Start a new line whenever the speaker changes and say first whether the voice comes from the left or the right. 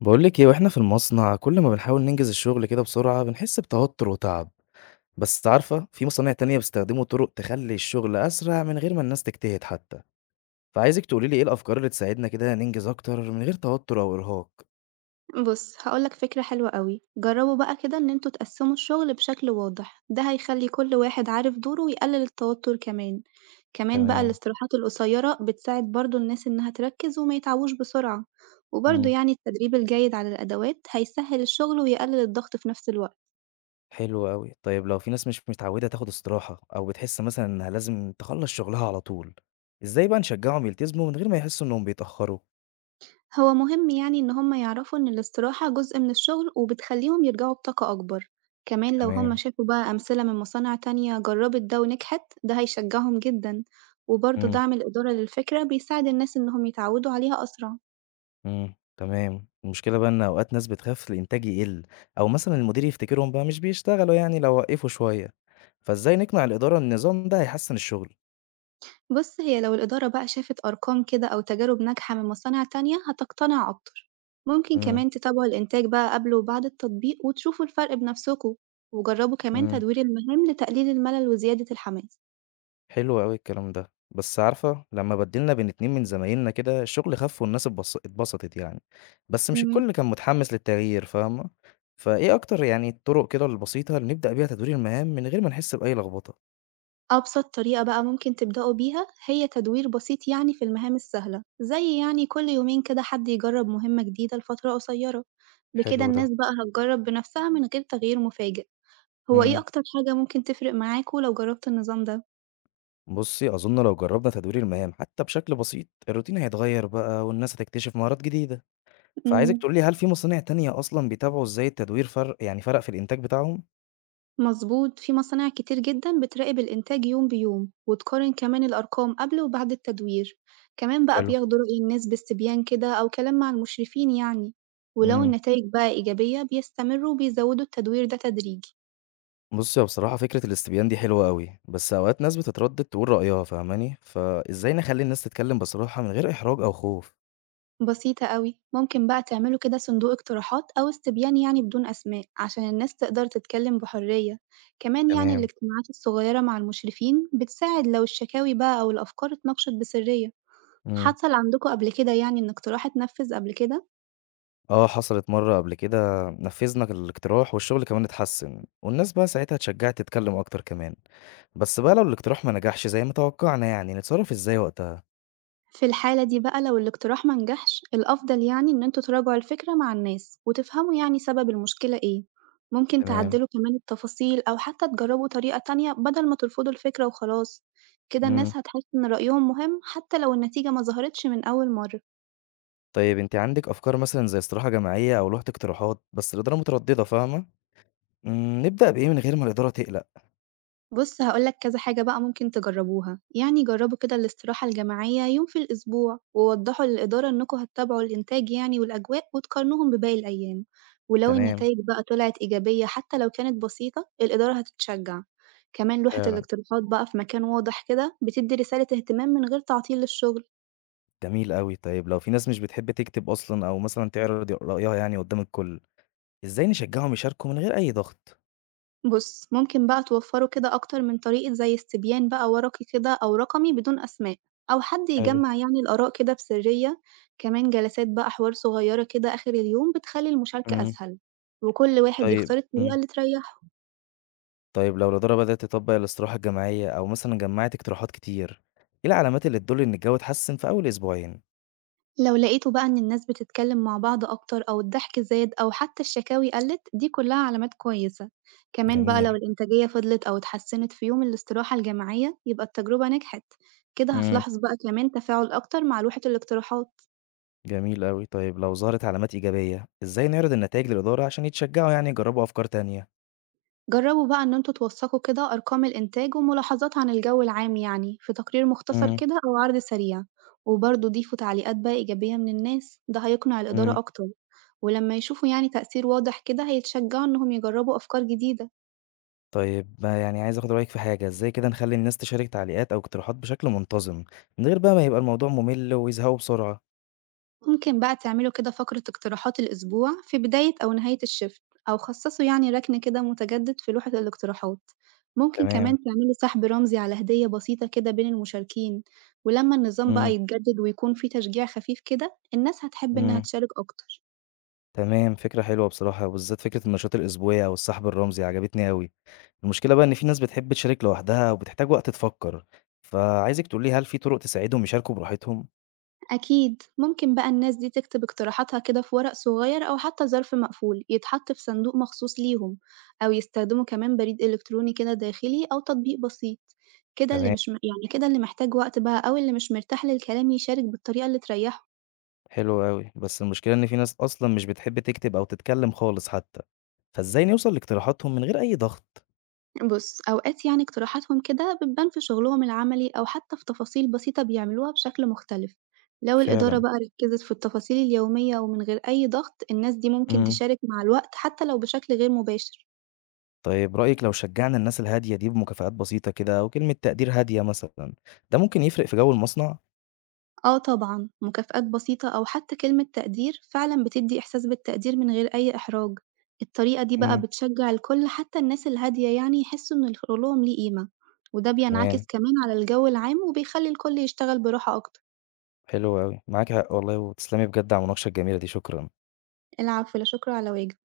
left: بقول لك ايه واحنا في المصنع كل ما بنحاول ننجز الشغل كده بسرعة بنحس بتوتر وتعب. بس عارفة في مصانع تانية بيستخدموا طرق تخلي الشغل أسرع من غير ما الناس تجتهد حتى. فعايزك تقولي لي ايه الأفكار اللي تساعدنا كده ننجز أكتر من غير توتر أو إرهاق.
right: بُص، هاقول لك فكرة حلوة أوي، جرّبوا بقى كده إن أنتم تقسّموا الشغل بشكل واضح، ده هيخلّي كل واحد عارف دوره ويقلل التوتر كمان. كمان بقى
left: تمام.
right: الاستراحات القصيرة بتساعد برضه الناس إنها تركّز وما يتعبوش بسرعة، وبرضه
left: امم
right: يعني التدريب الجيد على الأدوات هيسهّل الشغل ويقلل الضغط في نفس الوقت.
left: حلو قوي. طيب لو في ناس مش متعودة تاخد استراحة أو بتحس مثلا إنها لازم تخلص شغلها على طول، ازاي بقى نشجعهم يلتزموا من غير ما يحسوا إنهم بيتأخروا؟
right: هو مهم يعني إن هم يعرفوا إن الاستراحة جزء من الشغل وبتخليهم يرجعوا بطاقة أكبر، كمان لو هم
left: تمام.
right: شافوا بقى أمثلة من مصانع تانية جربت ده ونجحت، ده هيشجعهم جدا، وبرضه
left: مم.
right: دعم الإدارة للفكرة بيساعد الناس إنهم يتعودوا عليها أسرع.
left: إمم، تمام. المشكلة بقى إن أوقات ناس بتخاف الإنتاج يقِل، أو مثلًا المدير يفتكرهم بقى مش بيشتغلوا يعني لو وقّفوا شوية، فإزاي نقنع الإدارة إن النظام ده هيحسّن الشغل؟
right: بص، هي لو الإدارة بقى شافت أرقام كده أو تجارب ناجحة من مصانع تانية هتقتنع أكتر، ممكن
left: إمم.
right: كمان تتابعوا الإنتاج بقى قبل وبعد التطبيق وتشوفوا الفرق بنفسكوا، وجربوا كمان
left: إمم.
right: تدوير المهام لتقليل الملل وزيادة الحماس.
left: حلو أوي الكلام ده. بس عارفة، لمّا بدّلنا بين 2 من زمايلنا كده الشغل خَف والناس اتبسطت يعني، بس مش الكل كان متحمّس للتغيير فاهمة؟ فإيه أكتر يعني الطُرق كده البسيطة اللي نبدأ بيها تدوير المهام من غير ما نحس بأي لخبطة؟
right: أبسط طريقة بقى ممكن تبدأوا بيها هي تدوير بسيط يعني في المهام السهلة، زي يعني كل يومين كده حد يجرب مهمة جديدة لفترة قصيرة. بكده
left: حلو ده.
right: الناس بقى هتجرب بنفسها من غير تغيير مفاجئ. هو إيه
left: إمم.
right: أكتر حاجة ممكن تفرق معاكوا لو جربتوا النظام ده؟
left: بُصّي، أظن لو جرّبنا تدوير المهام حتى بشكل بسيط، الروتين هيتغيّر بقى والناس هتكتشف مهارات جديدة، فعايزِك
right: امم
left: تقولي لي هل في مصانع تانية أصلًا بيتابعوا إزاي التدوير فرق يعني فرق في الإنتاج بتاعهم؟
right: مظبوط، في مصانع كتير جدا بتراقب الإنتاج يوم بيوم وتقارن كمان الأرقام قبل وبعد التدوير. كمان بقى
left: حلو.
right: بياخدوا رأي الناس باستبيان كده أو كلام مع المشرفين يعني. ولو
left: إمم.
right: النتائج بقى إيجابية بيستمروا وبيزودوا التدوير ده تدريجي.
left: بُصّي، هو بصراحة فكرة الاستبيان دي حلوة أوي، بس أوقات ناس بتتردد تقول رأيها فاهماني؟ فإزاي نخلّي الناس تتكلم بصراحة من غير إحراج أو خوف؟
right: بسيطة قوي، ممكن بقى تعملوا كده صندوق اقتراحات أو استبيان يعني بدون أسماء، عشان الناس تقدر تتكلم بحرية. كمان يعني
left: تمام.
right: الاجتماعات الصغيرة مع المشرفين بتساعد لو الشكاوي بقى أو الأفكار اتناقشت بسرية.
left: إمم.
right: حصل عندكم قبل كده يعني إن اقتراح اتنفّذ قبل كده؟
left: آه، حصلت مرّة قبل كده. نفّذنا الاقتراح والشغل كمان اتحسّن، والناس بقى ساعتها اتشجّعت تتكلّم أكتر كمان. بس بقى لو الاقتراح ما نجحش زي ما توقعنا يعني، نتصرّف إزاي وقتها؟
right: في الحالة دي بقى لو الاقتراح ما نجحش، الأفضل يعني إن أنتم تراجعوا الفكرة مع الناس وتفهموا يعني سبب المشكلة إيه، ممكن
left: تمام.
right: تعدّلوا كمان التفاصيل أو حتى تجرّبوا طريقة تانية بدل ما ترفضوا الفكرة وخلاص، كده
left: إمم.
right: الناس هتحس إن رأيهم مهم حتى لو النتيجة ما ظهرتش من أول مرة.
left: طيب أنتِ عندِك أفكار مثلًا زي استراحة جماعية أو لوحة اقتراحات، بس الإدارة متردّدة فاهمة؟ إمم، نبدأ بإيه من غير ما الإدارة تقلق؟
right: بُص، هاقول لك كذا حاجة بقى ممكن تجرّبوها، يعني جرّبوا كده الاستراحة الجماعية يوم في الأسبوع، ووضّحوا للإدارة إنكم هتتابعوا الإنتاج يعني والأجواء وتقارنوهم بباقي الأيام، ولو
left: تمام.
right: النتايج بقى طلعت إيجابية حتى لو كانت بسيطة، الإدارة هتتشجّع. كمان لوحة
left: فعلًا.
right: الاقتراحات بقى في مكان واضح كده بتدّي رسالة اهتمام من غير تعطيل للشغل.
left: جميل أوي. طيب لو في ناس مش بتحب تكتب أصلًا أو مثلًا تعرض رأيها يعني قُدّام الكل، إزاي نشجّعهم يشاركوا من غير أي ضغط؟
right: بُص، ممكن بقى توفّروا كده أكتر من طريقة، زي استبيان بقى ورقي كده أو رقمي بدون أسماء، أو حد
left: حلو.
right: يجمّع يعني الآراء كده بسرية. كمان جلسات بقى حوار صغيرة كده آخر اليوم بتخلّي المشاركة
left: إمم.
right: أسهل، وكل واحد
left: طيب
right: يختار الطريقة
left: إمم.
right: اللي تريّحه.
left: طيب لو الإدارة بدأت تطبّق الاستراحة الجماعية أو مثلًا جمّعت اقتراحات كتير، إيه العلامات اللي تدُل إن الجو اتحسّن في أول أسبوعين؟
right: لو لقيتوا بقى إن الناس بتتكلم مع بعض أكتر أو الضحك زاد أو حتى الشكاوي قلّت، دي كلها علامات كويسة. كمان بقى لو
left: جميل.
right: الإنتاجية فضلت أو اتحسنت في يوم الاستراحة الجماعية يبقى التجربة نجحت. كده
left: إمم.
right: هتلاحظ بقى كمان تفاعل أكتر مع لوحة الاقتراحات.
left: جميل أوي. طيب لو ظهرت علامات إيجابية، إزاي نعرض النتايج للإدارة عشان يتشجّعوا يعني يجرّبوا أفكار تانية؟
right: جرّبوا بقى إن أنتم توثّقوا كده أرقام الإنتاج وملاحظات عن الجو العام يعني في تقرير مختصر
left: إمم.
right: كده أو عرض سريع، وبرضه ضيفوا تعليقات بقى إيجابية من الناس، ده هيقنع
left: إمم.
right: الإدارة أكتر. ولما يشوفوا يعني تأثير واضح كده هيتشجعوا إنهم يجربوا أفكار جديدة.
left: طيب ما يعني عايز آخُد رأيك في حاجة، إزاي كده نخلّي الناس تشارك تعليقات أو اقتراحات بشكل منتظم، من غير بقى ما يبقى الموضوع مُمِل ويزهقوا بسرعة؟
right: ممكن بقى تعملوا كده فقرة اقتراحات الأسبوع في بداية أو نهاية الشفت، أو خصصوا يعني ركن كده متجدد في لوحة الاقتراحات. ممكن
left: تمام.
right: كمان تعملوا سحب رمزي على هدية بسيطة كده بين المشاركين، ولما النظام
left: إمم.
right: بقى يتجدد ويكون فيه تشجيع خفيف كده الناس هتحب إنها
left: إمم.
right: تشارك أكتر.
left: تمام، فكرة حلوة بصراحة وبالذات فكرة النشاط الأسبوعي أو السحب الرمزي عجبتني أوي. المشكلة بقى إن في ناس بتحب تشارك لوحدها وبتحتاج وقت تفكّر، فعايزِك تقولي لي هل في طرق تساعدهم يشاركوا براحتهم؟
right: أكيد، ممكن بقى الناس دي تكتب اقتراحاتها كده في ورق صغير أو حتى ظرف مقفول يتحط في صندوق مخصوص ليهم، أو يستخدموا كمان بريد إلكتروني كده داخلي أو تطبيق بسيط، كده اللي
left: تمام.
right: مش م- يعني كده اللي محتاج وقت بقى أو اللي مش مرتاح للكلام يشارك بالطريقة اللي تريحه.
left: حلو أوي، بس المشكلة إن في ناس أصلًا مش بتحب تكتب أو تتكلّم خالص حتى، فإزاي نوصل لاقتراحاتهم من غير أي ضغط؟
right: بص، أوقات يعني اقتراحاتهم كده بتبان في شغلهم العملي أو حتى في تفاصيل بسيطة بيعملوها بشكل مختلف. لو الإدارة
left: فعلًا.
right: بقى ركزت في التفاصيل اليومية ومن غير أي ضغط، الناس دي ممكن
left: إمم.
right: تشارك مع الوقت حتى لو بشكل غير مباشر.
left: طيب رأيِك لو شجّعنا الناس الهادية دي بمكافآت بسيطة كده أو كلمة تقدير هادية مثلًا، ده ممكن يفرق في جو المصنع؟
right: آه طبعًا، مكافآت بسيطة أو حتى كلمة تقدير فعلًا بتدي إحساس بالتقدير من غير أي إحراج. الطريقة دي بقى
left: إمم.
right: بتشجع الكل، حتى الناس الهادية يعني يحسوا إن شغلهم ليه قيمة، وده
left: تمام.
right: بينعكس كمان على الجو العام وبيخلي الكل يشتغل براحة أكتر.
left: حلو أوي، معاك حق والله وتسلمي بجد على المناقشة الجميلة دي، شكرًا.
right: العفو، لا شكر على واجب.